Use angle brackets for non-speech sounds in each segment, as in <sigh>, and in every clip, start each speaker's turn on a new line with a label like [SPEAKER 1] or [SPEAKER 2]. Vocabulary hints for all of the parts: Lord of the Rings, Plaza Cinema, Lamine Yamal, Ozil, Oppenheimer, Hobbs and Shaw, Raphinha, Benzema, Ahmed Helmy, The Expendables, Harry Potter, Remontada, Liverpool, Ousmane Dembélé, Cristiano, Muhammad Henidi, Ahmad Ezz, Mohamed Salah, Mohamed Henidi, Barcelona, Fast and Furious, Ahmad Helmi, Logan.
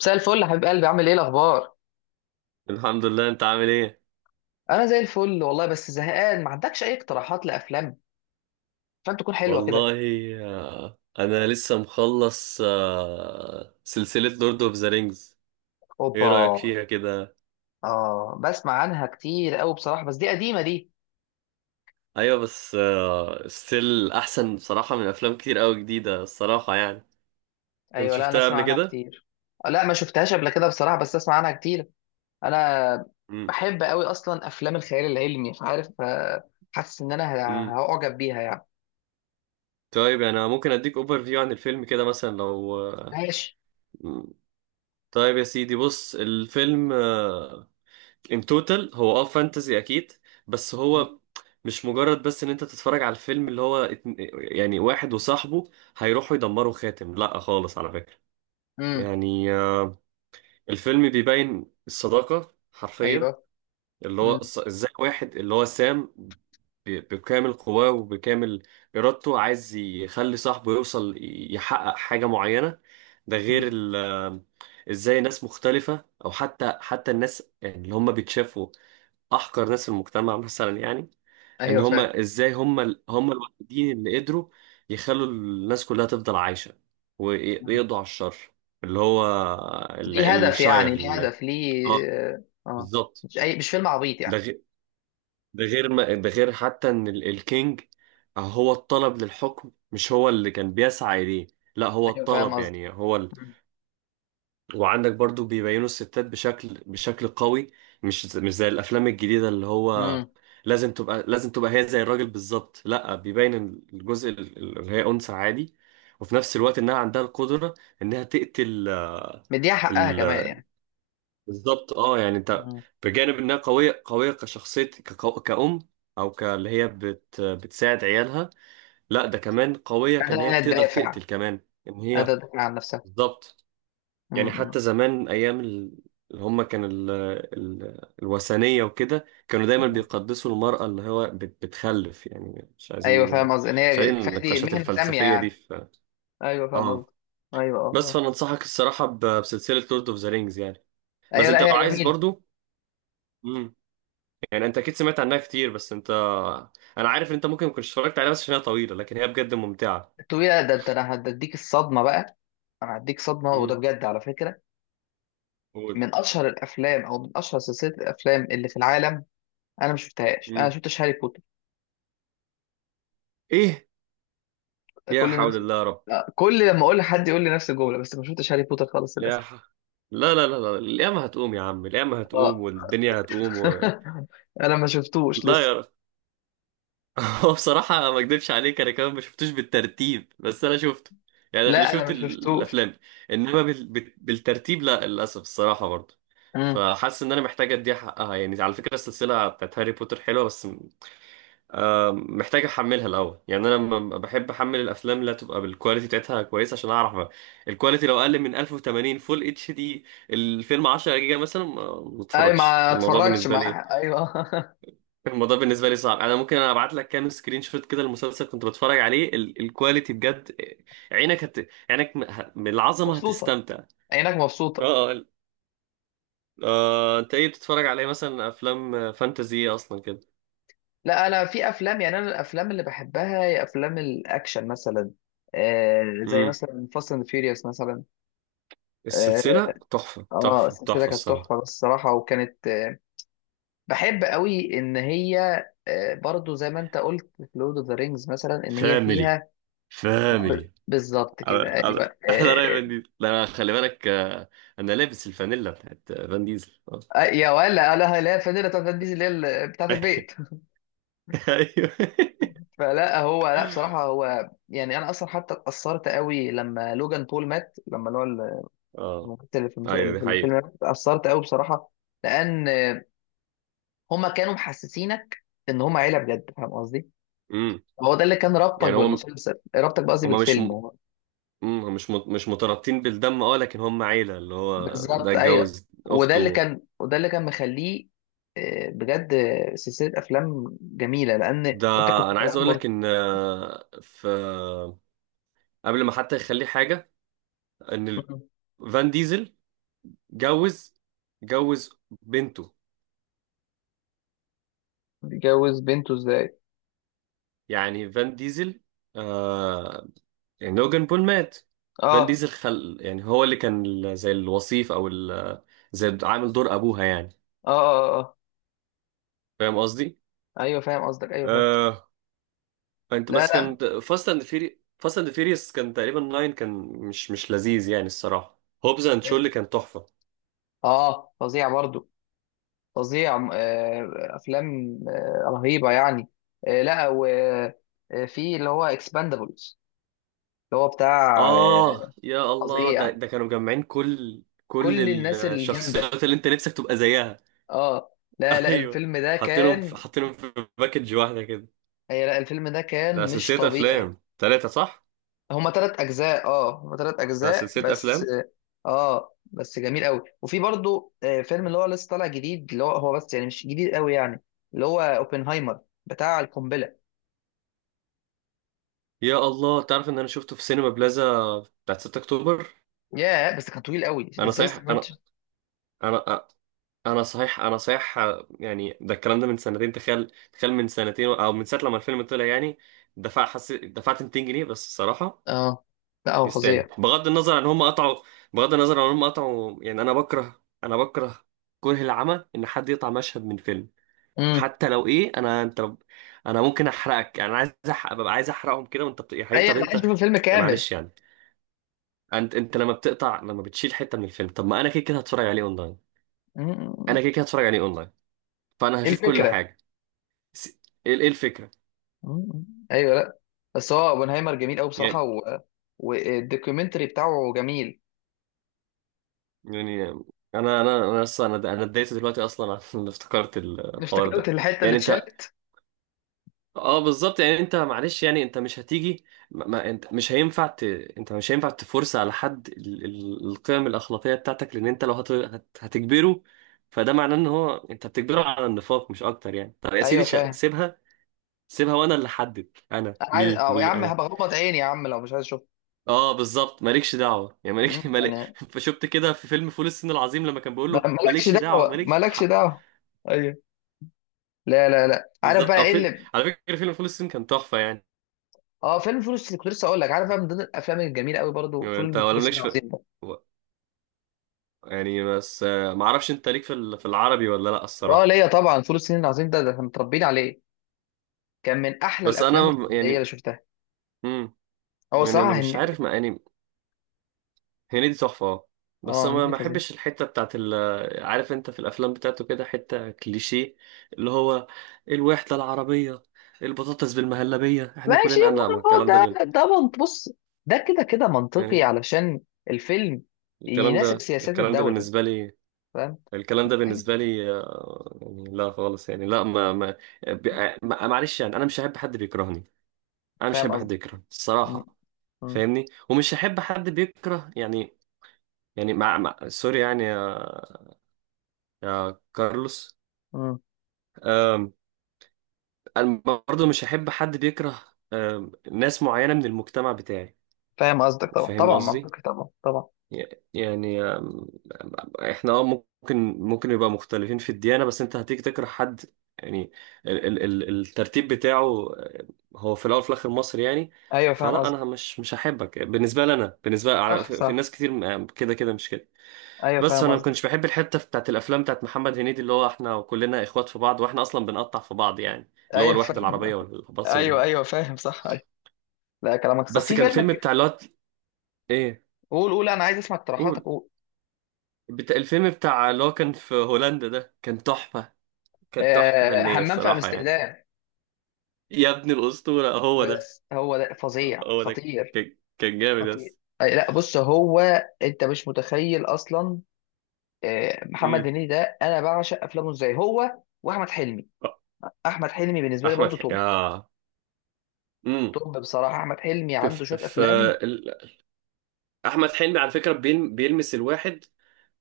[SPEAKER 1] مساء الفل يا حبيب قلبي، عامل ايه الاخبار؟
[SPEAKER 2] الحمد لله. انت عامل ايه؟
[SPEAKER 1] انا زي الفل والله، بس زهقان. ما عندكش اي اقتراحات لافلام فاهم، تكون حلوه كده؟
[SPEAKER 2] والله، انا لسه مخلص سلسلة لورد اوف ذا رينجز. ايه
[SPEAKER 1] اوبا.
[SPEAKER 2] رأيك فيها كده؟
[SPEAKER 1] اه، بسمع عنها كتير قوي بصراحه، بس دي قديمه دي.
[SPEAKER 2] ايوه بس ستيل احسن بصراحة من افلام كتير قوي جديدة الصراحة يعني. انت
[SPEAKER 1] ايوه، لا انا
[SPEAKER 2] شفتها
[SPEAKER 1] اسمع
[SPEAKER 2] قبل
[SPEAKER 1] عنها
[SPEAKER 2] كده؟
[SPEAKER 1] كتير. لا، ما شفتهاش قبل كده بصراحه، بس اسمع عنها كتير. انا
[SPEAKER 2] امم
[SPEAKER 1] بحب قوي اصلا افلام الخيال العلمي، مش عارف، حاسس ان انا
[SPEAKER 2] امم
[SPEAKER 1] هعجب بيها يعني.
[SPEAKER 2] طيب، يعني انا ممكن اديك اوفر فيو عن الفيلم كده، مثلا لو
[SPEAKER 1] ماشي.
[SPEAKER 2] مم. طيب يا سيدي، بص الفيلم ان توتال هو اه فانتزي اكيد، بس هو مش مجرد بس ان انت تتفرج على الفيلم اللي هو يعني واحد وصاحبه هيروحوا يدمروا خاتم لا خالص على فكرة.
[SPEAKER 1] امم.
[SPEAKER 2] يعني الفيلم بيبين الصداقة حرفيا،
[SPEAKER 1] ايوه.
[SPEAKER 2] اللي هو
[SPEAKER 1] امم.
[SPEAKER 2] ازاي واحد اللي هو سام بكامل قواه وبكامل إرادته عايز يخلي صاحبه يوصل يحقق حاجة معينة. ده غير ازاي ناس مختلفة، او حتى الناس يعني اللي هم بيتشافوا احقر ناس في المجتمع مثلا، يعني ان
[SPEAKER 1] ايوه،
[SPEAKER 2] هم
[SPEAKER 1] فاهم.
[SPEAKER 2] ازاي هم هم الوحيدين اللي قدروا يخلوا الناس كلها تفضل عايشه ويقضوا على الشر اللي هو ال-
[SPEAKER 1] ليه هدف
[SPEAKER 2] الشاير
[SPEAKER 1] يعني، ليه هدف، ليه؟
[SPEAKER 2] اه،
[SPEAKER 1] اه. آه،
[SPEAKER 2] بالظبط.
[SPEAKER 1] مش اي، مش فيلم عبيط
[SPEAKER 2] ده
[SPEAKER 1] يعني.
[SPEAKER 2] غير ده غير حتى ان الكينج هو الطلب للحكم مش هو اللي كان بيسعى اليه، لا هو
[SPEAKER 1] ايوه، فاهم
[SPEAKER 2] الطلب
[SPEAKER 1] قصدي.
[SPEAKER 2] يعني هو. وعندك برضو بيبينوا الستات بشكل قوي، مش مش زي الافلام الجديده اللي هو
[SPEAKER 1] امم.
[SPEAKER 2] لازم تبقى هي زي الراجل بالظبط. لا، بيبين الجزء اللي هي انثى عادي، وفي نفس الوقت انها عندها القدره انها تقتل.
[SPEAKER 1] مديها حقها كمان
[SPEAKER 2] ال-
[SPEAKER 1] يعني.
[SPEAKER 2] بالظبط، اه يعني انت،
[SPEAKER 1] مم.
[SPEAKER 2] بجانب انها قويه كشخصيه، كأم او اللي هي بتساعد عيالها، لا ده كمان قويه كان،
[SPEAKER 1] قادرة
[SPEAKER 2] هي
[SPEAKER 1] انها
[SPEAKER 2] تقدر
[SPEAKER 1] تدافع.
[SPEAKER 2] تقتل كمان. ان هي...
[SPEAKER 1] قادرة تدافع عن نفسها.
[SPEAKER 2] بالظبط.
[SPEAKER 1] مم.
[SPEAKER 2] يعني
[SPEAKER 1] مم.
[SPEAKER 2] حتى زمان ايام اللي هم كان الوثنيه وكده، كانوا دايما
[SPEAKER 1] مم.
[SPEAKER 2] بيقدسوا المراه اللي هو بتخلف يعني، مش
[SPEAKER 1] ايوه،
[SPEAKER 2] عايزين...
[SPEAKER 1] فاهم قصدي ان هي
[SPEAKER 2] خلينا
[SPEAKER 1] كفايه، دي
[SPEAKER 2] النقاشات
[SPEAKER 1] مهنة سامية
[SPEAKER 2] الفلسفيه دي
[SPEAKER 1] يعني.
[SPEAKER 2] في...
[SPEAKER 1] ايوه، فاهم قصدي.
[SPEAKER 2] اه.
[SPEAKER 1] ايوه، اه،
[SPEAKER 2] بس
[SPEAKER 1] آه.
[SPEAKER 2] فانا انصحك الصراحه بسلسله لورد اوف ذا رينجز يعني. بس
[SPEAKER 1] ايوه، لا
[SPEAKER 2] انت لو
[SPEAKER 1] هي
[SPEAKER 2] عايز
[SPEAKER 1] جميلة.
[SPEAKER 2] برضو. امم يعني انت اكيد سمعت عنها كتير، بس انت، انا عارف ان انت ممكن ما كنتش اتفرجت عليها بس عشان هي طويله، لكن هي بجد ممتعه.
[SPEAKER 1] الطويلة ده ده انا هديك الصدمة بقى. انا هديك صدمة، وده
[SPEAKER 2] امم
[SPEAKER 1] بجد على فكرة.
[SPEAKER 2] قول.
[SPEAKER 1] من اشهر الافلام، او من اشهر سلسلة الافلام اللي في العالم. انا ما شفتهاش، انا ما
[SPEAKER 2] امم
[SPEAKER 1] شفتش هاري بوتر.
[SPEAKER 2] ايه؟ يا
[SPEAKER 1] كل
[SPEAKER 2] حول
[SPEAKER 1] الناس.
[SPEAKER 2] الله يا رب.
[SPEAKER 1] لا، كل لما اقول لحد يقول لي نفس الجمله، بس ما شفتش هاري بوتر خالص للاسف.
[SPEAKER 2] يا ح- لا لا لا لا، القيامة هتقوم يا عم، القيامة هتقوم
[SPEAKER 1] اه.
[SPEAKER 2] والدنيا هتقوم و...
[SPEAKER 1] <laughs> انا ما شفتوش
[SPEAKER 2] لا
[SPEAKER 1] لسه.
[SPEAKER 2] يا رب. <laughs> هو بصراحة ما اكدبش عليك، انا كمان ما شفتوش بالترتيب، بس انا شفته، يعني انا
[SPEAKER 1] لا، انا
[SPEAKER 2] شفت
[SPEAKER 1] ما شفتوش.
[SPEAKER 2] الافلام انما بالترتيب لا، للاسف الصراحة برضه.
[SPEAKER 1] امم.
[SPEAKER 2] فحاسس ان انا محتاج اديها حقها، يعني على فكرة السلسلة بتاعت هاري بوتر حلوة، بس محتاج احملها الاول. يعني انا لما بحب احمل الافلام اللي تبقى بالكواليتي بتاعتها كويسه عشان اعرف الكواليتي، لو اقل من 1080 فول اتش دي، الفيلم 10 جيجا مثلا، ما
[SPEAKER 1] اي،
[SPEAKER 2] اتفرجش.
[SPEAKER 1] ما
[SPEAKER 2] الموضوع
[SPEAKER 1] اتفرجتش،
[SPEAKER 2] بالنسبه لي،
[SPEAKER 1] مع ايوه. <laughs>
[SPEAKER 2] الموضوع بالنسبه لي صعب. انا ممكن انا ابعت لك كام سكرين شوت كده، المسلسل كنت بتفرج عليه الكواليتي بجد، عينك عينك من العظمه
[SPEAKER 1] مبسوطه.
[SPEAKER 2] هتستمتع.
[SPEAKER 1] عينك مبسوطه.
[SPEAKER 2] اه اه. انت ايه بتتفرج عليه مثلا؟ افلام فانتازي اصلا كده؟
[SPEAKER 1] لا، انا في افلام يعني، انا الافلام اللي بحبها هي افلام الاكشن مثلا. آه، زي
[SPEAKER 2] امم
[SPEAKER 1] مثلا فاست اند فيوريوس مثلا. اه،
[SPEAKER 2] السلسله
[SPEAKER 1] السلسله
[SPEAKER 2] تحفه
[SPEAKER 1] كانت
[SPEAKER 2] الصراحه.
[SPEAKER 1] تحفه الصراحه، وكانت بحب قوي ان هي برضو زي ما انت قلت في لورد اوف ذا رينجز مثلا، ان هي
[SPEAKER 2] فاميلي،
[SPEAKER 1] فيها.
[SPEAKER 2] فاميلي.
[SPEAKER 1] بالظبط كده، ايوه
[SPEAKER 2] احلى راي
[SPEAKER 1] آه،
[SPEAKER 2] فان ديزل، لا أنا خلي بالك، انا لابس الفانيلا بتاعت فان ديزل.
[SPEAKER 1] يا ولا، لا لا الفانيلا بتاعت فان ديزل اللي هي بتاعت البيت.
[SPEAKER 2] <laughs> ايوه
[SPEAKER 1] <laughs> فلا، هو لا بصراحه، هو يعني انا اصلا حتى اتاثرت قوي لما لوجان بول مات، لما اللي هو
[SPEAKER 2] اه.
[SPEAKER 1] الممثل اللي في
[SPEAKER 2] ايوه
[SPEAKER 1] اللي
[SPEAKER 2] دي
[SPEAKER 1] في الفيلم
[SPEAKER 2] حقيقة.
[SPEAKER 1] مات، اتاثرت قوي بصراحه. لان هما كانوا محسسينك ان هما عيله بجد، فاهم قصدي.
[SPEAKER 2] امم
[SPEAKER 1] هو ده اللي كان رابطك
[SPEAKER 2] يعني هم،
[SPEAKER 1] بالمسلسل، رابطك بقصدي
[SPEAKER 2] هم مش
[SPEAKER 1] بالفيلم.
[SPEAKER 2] م... هم مش مش مترابطين بالدم اه، لكن هم عيلة، اللي هو ده
[SPEAKER 1] بالظبط، ايوه.
[SPEAKER 2] اتجوز
[SPEAKER 1] وده اللي
[SPEAKER 2] اخته.
[SPEAKER 1] كان، وده اللي كان مخليه. بجد، سلسله افلام جميله، لان
[SPEAKER 2] ده،
[SPEAKER 1] انت كنت
[SPEAKER 2] انا عايز
[SPEAKER 1] كمان
[SPEAKER 2] اقول لك
[SPEAKER 1] مرت.
[SPEAKER 2] ان في، قبل ما حتى يخليه حاجة، ان فان ديزل جوز جوز بنته.
[SPEAKER 1] متجوز بنته ازاي؟
[SPEAKER 2] يعني فان ديزل آه يعني لوجان بول مات،
[SPEAKER 1] اه،
[SPEAKER 2] فان
[SPEAKER 1] اه.
[SPEAKER 2] ديزل خل، يعني هو اللي كان زي الوصيف او زي عامل دور ابوها يعني.
[SPEAKER 1] اه، اه. آه.
[SPEAKER 2] فاهم قصدي؟
[SPEAKER 1] ايوه، فاهم قصدك، ايوه فاهم.
[SPEAKER 2] آه انت
[SPEAKER 1] لا،
[SPEAKER 2] بس
[SPEAKER 1] لا.
[SPEAKER 2] كان فاست اند فيريس كان تقريبا ناين، كان مش مش لذيذ يعني الصراحه، هوبز اند شو اللي كان تحفه.
[SPEAKER 1] اه، فظيع برضو. فظيع. افلام رهيبه يعني. لا، وفي اللي هو اكسباندابلز. اللي هو بتاع
[SPEAKER 2] اه
[SPEAKER 1] آه،
[SPEAKER 2] يا الله، ده
[SPEAKER 1] فظيع.
[SPEAKER 2] ده كانوا مجمعين كل
[SPEAKER 1] كل الناس الجامده.
[SPEAKER 2] الشخصيات اللي انت نفسك تبقى زيها.
[SPEAKER 1] اه، لا
[SPEAKER 2] <laughs>
[SPEAKER 1] لا
[SPEAKER 2] ايوه،
[SPEAKER 1] الفيلم ده كان.
[SPEAKER 2] حاطينهم في باكج واحده كده.
[SPEAKER 1] هي لا، الفيلم ده
[SPEAKER 2] ده
[SPEAKER 1] كان مش
[SPEAKER 2] سلسلة
[SPEAKER 1] طبيعي.
[SPEAKER 2] أفلام تلاتة صح؟
[SPEAKER 1] هما تلات اجزاء، اه هما تلات
[SPEAKER 2] ده
[SPEAKER 1] اجزاء
[SPEAKER 2] سلسلة
[SPEAKER 1] بس.
[SPEAKER 2] أفلام.
[SPEAKER 1] اه، بس جميل قوي، وفي برضو فيلم اللي هو لسه طالع جديد، اللي هو بس يعني مش جديد قوي يعني. اللي هو اوبنهايمر. بتاع القنبله.
[SPEAKER 2] يا الله، تعرف إن أنا شفته في سينما بلازا بتاعت 6 أكتوبر؟
[SPEAKER 1] ياه، بس كان طويل قوي،
[SPEAKER 2] أنا
[SPEAKER 1] ازاي
[SPEAKER 2] صحيح
[SPEAKER 1] استحملت؟
[SPEAKER 2] أنا أنا أنا صحيح أنا صحيح، يعني ده الكلام ده من سنتين، تخيل، تخيل من سنتين أو من ساعة لما الفيلم طلع يعني. دفعت 200 جنيه بس الصراحة،
[SPEAKER 1] اه. لا هو
[SPEAKER 2] يستاهل.
[SPEAKER 1] فظيع.
[SPEAKER 2] بغض النظر عن هم قطعوا، يعني أنا بكره كره العمى إن حد يقطع مشهد من فيلم.
[SPEAKER 1] امم.
[SPEAKER 2] حتى لو ايه انا، انا ممكن احرقك يعني، انا عايز أحرق، عايز احرقهم كده، وانت يا حبيبي،
[SPEAKER 1] ايوه،
[SPEAKER 2] طب
[SPEAKER 1] انا عايز
[SPEAKER 2] انت،
[SPEAKER 1] اشوف الفيلم كامل.
[SPEAKER 2] معلش يعني، انت لما بتقطع، لما بتشيل حته من الفيلم، طب ما انا كده كده هتفرج عليه اونلاين.
[SPEAKER 1] مم.
[SPEAKER 2] انا كده كده هتفرج عليه اونلاين، فانا
[SPEAKER 1] ايه
[SPEAKER 2] هشوف كل
[SPEAKER 1] الفكره؟
[SPEAKER 2] حاجه. س- ايه الفكره؟
[SPEAKER 1] مم. ايوه، لا. بس هو اوبنهايمر جميل قوي بصراحه
[SPEAKER 2] يعني،
[SPEAKER 1] و... والدوكيومنتري بتاعه جميل.
[SPEAKER 2] يعني انا اصلا، انا اتضايقت دلوقتي اصلا <laughs> عشان افتكرت الحوار
[SPEAKER 1] افتكرت
[SPEAKER 2] ده.
[SPEAKER 1] الحته اللي
[SPEAKER 2] يعني انت
[SPEAKER 1] اتشالت.
[SPEAKER 2] اه بالظبط، يعني انت معلش يعني، انت مش هتيجي، انت مش هينفع انت مش هينفع تفرس على حد القيم الاخلاقيه بتاعتك، لان انت لو هتجبره، فده معناه ان هو انت بتجبره على النفاق مش اكتر يعني. طب يا
[SPEAKER 1] ايوه،
[SPEAKER 2] سيدي
[SPEAKER 1] فاهم.
[SPEAKER 2] سيبها، سيبها وانا اللي احدد انا،
[SPEAKER 1] انا عايز،
[SPEAKER 2] مي
[SPEAKER 1] أو يا
[SPEAKER 2] مي
[SPEAKER 1] عم
[SPEAKER 2] انا.
[SPEAKER 1] هبغمض عيني يا عم لو مش عايز اشوف.
[SPEAKER 2] اه بالظبط، مالكش دعوه يعني، مالك
[SPEAKER 1] مم.
[SPEAKER 2] مالك
[SPEAKER 1] يعني،
[SPEAKER 2] <laughs> فشفت كده في فيلم فول الصين العظيم لما كان بيقول له
[SPEAKER 1] مالكش
[SPEAKER 2] مالكش دعوه
[SPEAKER 1] دعوه،
[SPEAKER 2] مالكش
[SPEAKER 1] مالكش
[SPEAKER 2] حق.
[SPEAKER 1] دعوه. ايوه. لا لا، لا عارف
[SPEAKER 2] بالظبط.
[SPEAKER 1] بقى
[SPEAKER 2] او
[SPEAKER 1] ايه
[SPEAKER 2] فيلم،
[SPEAKER 1] اللي.
[SPEAKER 2] على فكره فيلم فول الصين كان تحفه يعني.
[SPEAKER 1] اه، فيلم فول الصين كنت لسه اقول لك، عارف بقى من ضمن الافلام الجميله قوي برضو،
[SPEAKER 2] يعني انت
[SPEAKER 1] فول
[SPEAKER 2] ولا
[SPEAKER 1] الصين
[SPEAKER 2] مالكش في...
[SPEAKER 1] العظيم ده.
[SPEAKER 2] يعني بس ما اعرفش انت ليك في في العربي ولا لا
[SPEAKER 1] اه،
[SPEAKER 2] الصراحه.
[SPEAKER 1] ليا طبعا، فول الصين العظيم ده احنا متربيين عليه. كان من احلى الافلام الكوميديه
[SPEAKER 2] يعني،
[SPEAKER 1] اللي شفتها.
[SPEAKER 2] امم
[SPEAKER 1] هو
[SPEAKER 2] يعني انا
[SPEAKER 1] صراحه
[SPEAKER 2] مش
[SPEAKER 1] هن...
[SPEAKER 2] عارف ما يعني. هنيدي تحفه اه، بس
[SPEAKER 1] اه،
[SPEAKER 2] انا ما
[SPEAKER 1] هنيدي
[SPEAKER 2] ما
[SPEAKER 1] فظيع.
[SPEAKER 2] بحبش الحته بتاعت ال... عارف، انت في الافلام بتاعته كده حته كليشيه، اللي هو الوحده العربيه، البطاطس بالمهلبيه، احنا
[SPEAKER 1] ماشي
[SPEAKER 2] كلنا، انا لا، ما
[SPEAKER 1] ما هو
[SPEAKER 2] الكلام ده
[SPEAKER 1] ده، بص. ده كده كده منطقي
[SPEAKER 2] يعني،
[SPEAKER 1] علشان الفيلم يناسب سياسات
[SPEAKER 2] الكلام ده
[SPEAKER 1] الدوله.
[SPEAKER 2] بالنسبه لي،
[SPEAKER 1] فاهم.
[SPEAKER 2] الكلام ده بالنسبه لي يعني لا خالص، يعني لا ما معلش يعني، انا مش هحب حد بيكرهني. انا مش هحب
[SPEAKER 1] فاهم.
[SPEAKER 2] حد يكرهني
[SPEAKER 1] مم.
[SPEAKER 2] الصراحه،
[SPEAKER 1] مم.
[SPEAKER 2] فاهمني؟ ومش هحب حد بيكره يعني، يعني مع، مع سوري يعني يا، يا كارلوس.
[SPEAKER 1] مم.
[SPEAKER 2] أم، انا برضه مش هحب حد بيكره ناس معينة من المجتمع بتاعي.
[SPEAKER 1] فاهم قصدك، طبعا
[SPEAKER 2] فاهم
[SPEAKER 1] طبعا
[SPEAKER 2] قصدي؟
[SPEAKER 1] منطقي، طبعا طبعا.
[SPEAKER 2] ي- يعني احنا اه ممكن يبقى مختلفين في الديانة، بس انت هتيجي تكره حد يعني؟ ال الترتيب بتاعه أه، هو في الاول وفي الاخر مصري يعني.
[SPEAKER 1] ايوه، فاهم
[SPEAKER 2] فلا،
[SPEAKER 1] قصدك.
[SPEAKER 2] انا مش هحبك، بالنسبة لي انا، بالنسبة
[SPEAKER 1] صح
[SPEAKER 2] في، في
[SPEAKER 1] صح،
[SPEAKER 2] ناس كتير كده كده مش كده.
[SPEAKER 1] ايوه.
[SPEAKER 2] بس
[SPEAKER 1] فاهم
[SPEAKER 2] انا ما
[SPEAKER 1] قصدك،
[SPEAKER 2] كنتش بحب الحته بتاعت الافلام بتاعت محمد هنيدي، اللي هو احنا كلنا اخوات في بعض واحنا اصلا بنقطع في بعض، يعني اللي هو
[SPEAKER 1] ايوه
[SPEAKER 2] الوحده
[SPEAKER 1] فاهم.
[SPEAKER 2] العربيه والباص
[SPEAKER 1] ايوه
[SPEAKER 2] المال.
[SPEAKER 1] ايوه، فاهم، صح ايوه. لا، كلامك صح،
[SPEAKER 2] بس
[SPEAKER 1] في
[SPEAKER 2] كان
[SPEAKER 1] فيلم
[SPEAKER 2] فيلم
[SPEAKER 1] ك-
[SPEAKER 2] بتاع اللي هو ايه،
[SPEAKER 1] قول قول، انا عايز اسمع اقتراحاتك،
[SPEAKER 2] قول،
[SPEAKER 1] قول.
[SPEAKER 2] بتاع الفيلم بتاع اللي هو كان في هولندا ده، كان تحفه، كان تحفه فنيه
[SPEAKER 1] همام في
[SPEAKER 2] الصراحه يعني.
[SPEAKER 1] امستردام.
[SPEAKER 2] يا ابن الاسطوره، هو ده.
[SPEAKER 1] بس هو ده فظيع،
[SPEAKER 2] هو ده
[SPEAKER 1] خطير.
[SPEAKER 2] كان جامد
[SPEAKER 1] خطير.
[SPEAKER 2] بس.
[SPEAKER 1] أي، لا بص هو. انت مش متخيل اصلا. محمد
[SPEAKER 2] امم
[SPEAKER 1] هنيدي ده انا بعشق افلامه ازاي، هو واحمد حلمي. احمد حلمي بالنسبه لي
[SPEAKER 2] احمد
[SPEAKER 1] برضو
[SPEAKER 2] حلمي
[SPEAKER 1] توب.
[SPEAKER 2] اه. امم
[SPEAKER 1] توب بصراحه، احمد حلمي
[SPEAKER 2] في،
[SPEAKER 1] عنده
[SPEAKER 2] في
[SPEAKER 1] شويه
[SPEAKER 2] في
[SPEAKER 1] افلام.
[SPEAKER 2] ال- احمد حلمي على فكره بيلمس الواحد.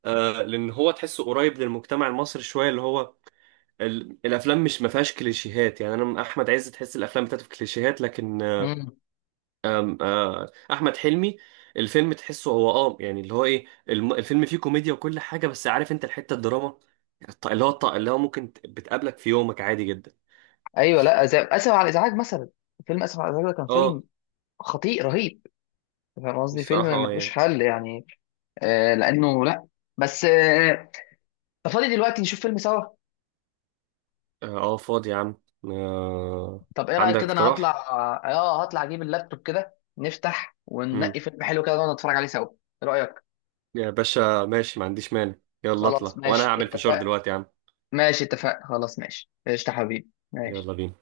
[SPEAKER 2] لان هو تحسه قريب للمجتمع المصري شويه، اللي هو الافلام مش ما فيهاش كليشيهات يعني، انا من احمد عز تحس الافلام بتاعته في كليشيهات، لكن آه،
[SPEAKER 1] مم.
[SPEAKER 2] آم، آه، احمد حلمي الفيلم تحسه هو اه، يعني اللي هو ايه الفيلم فيه كوميديا وكل حاجه، بس عارف، انت الحته الدراما اللي هو ممكن بتقابلك في يومك عادي جدا.
[SPEAKER 1] ايوه، لا زي اسف على الازعاج مثلا. فيلم اسف على الازعاج ده كان
[SPEAKER 2] اه
[SPEAKER 1] فيلم خطير رهيب. فاهم قصدي، فيلم
[SPEAKER 2] الصراحه اه
[SPEAKER 1] ملوش
[SPEAKER 2] يعني،
[SPEAKER 1] حل يعني. لانه، لا. بس أنت فاضي دلوقتي؟ نشوف فيلم سوا؟
[SPEAKER 2] اه فاضي يا عم. آه،
[SPEAKER 1] طب ايه رايك
[SPEAKER 2] عندك
[SPEAKER 1] كده، انا هطلع،
[SPEAKER 2] اقتراح.
[SPEAKER 1] هطلع اجيب اللابتوب كده، نفتح
[SPEAKER 2] مم.
[SPEAKER 1] وننقي فيلم حلو كده ونقعد نتفرج عليه سوا. ايه رايك؟
[SPEAKER 2] يا باشا ماشي، ما عنديش مانع. يلا
[SPEAKER 1] خلاص
[SPEAKER 2] اطلع، وانا
[SPEAKER 1] ماشي،
[SPEAKER 2] هعمل فشار
[SPEAKER 1] اتفق.
[SPEAKER 2] دلوقتي يا عم.
[SPEAKER 1] ماشي اتفق، خلاص ماشي، قشطة حبيبي ماشي.
[SPEAKER 2] يلا بينا.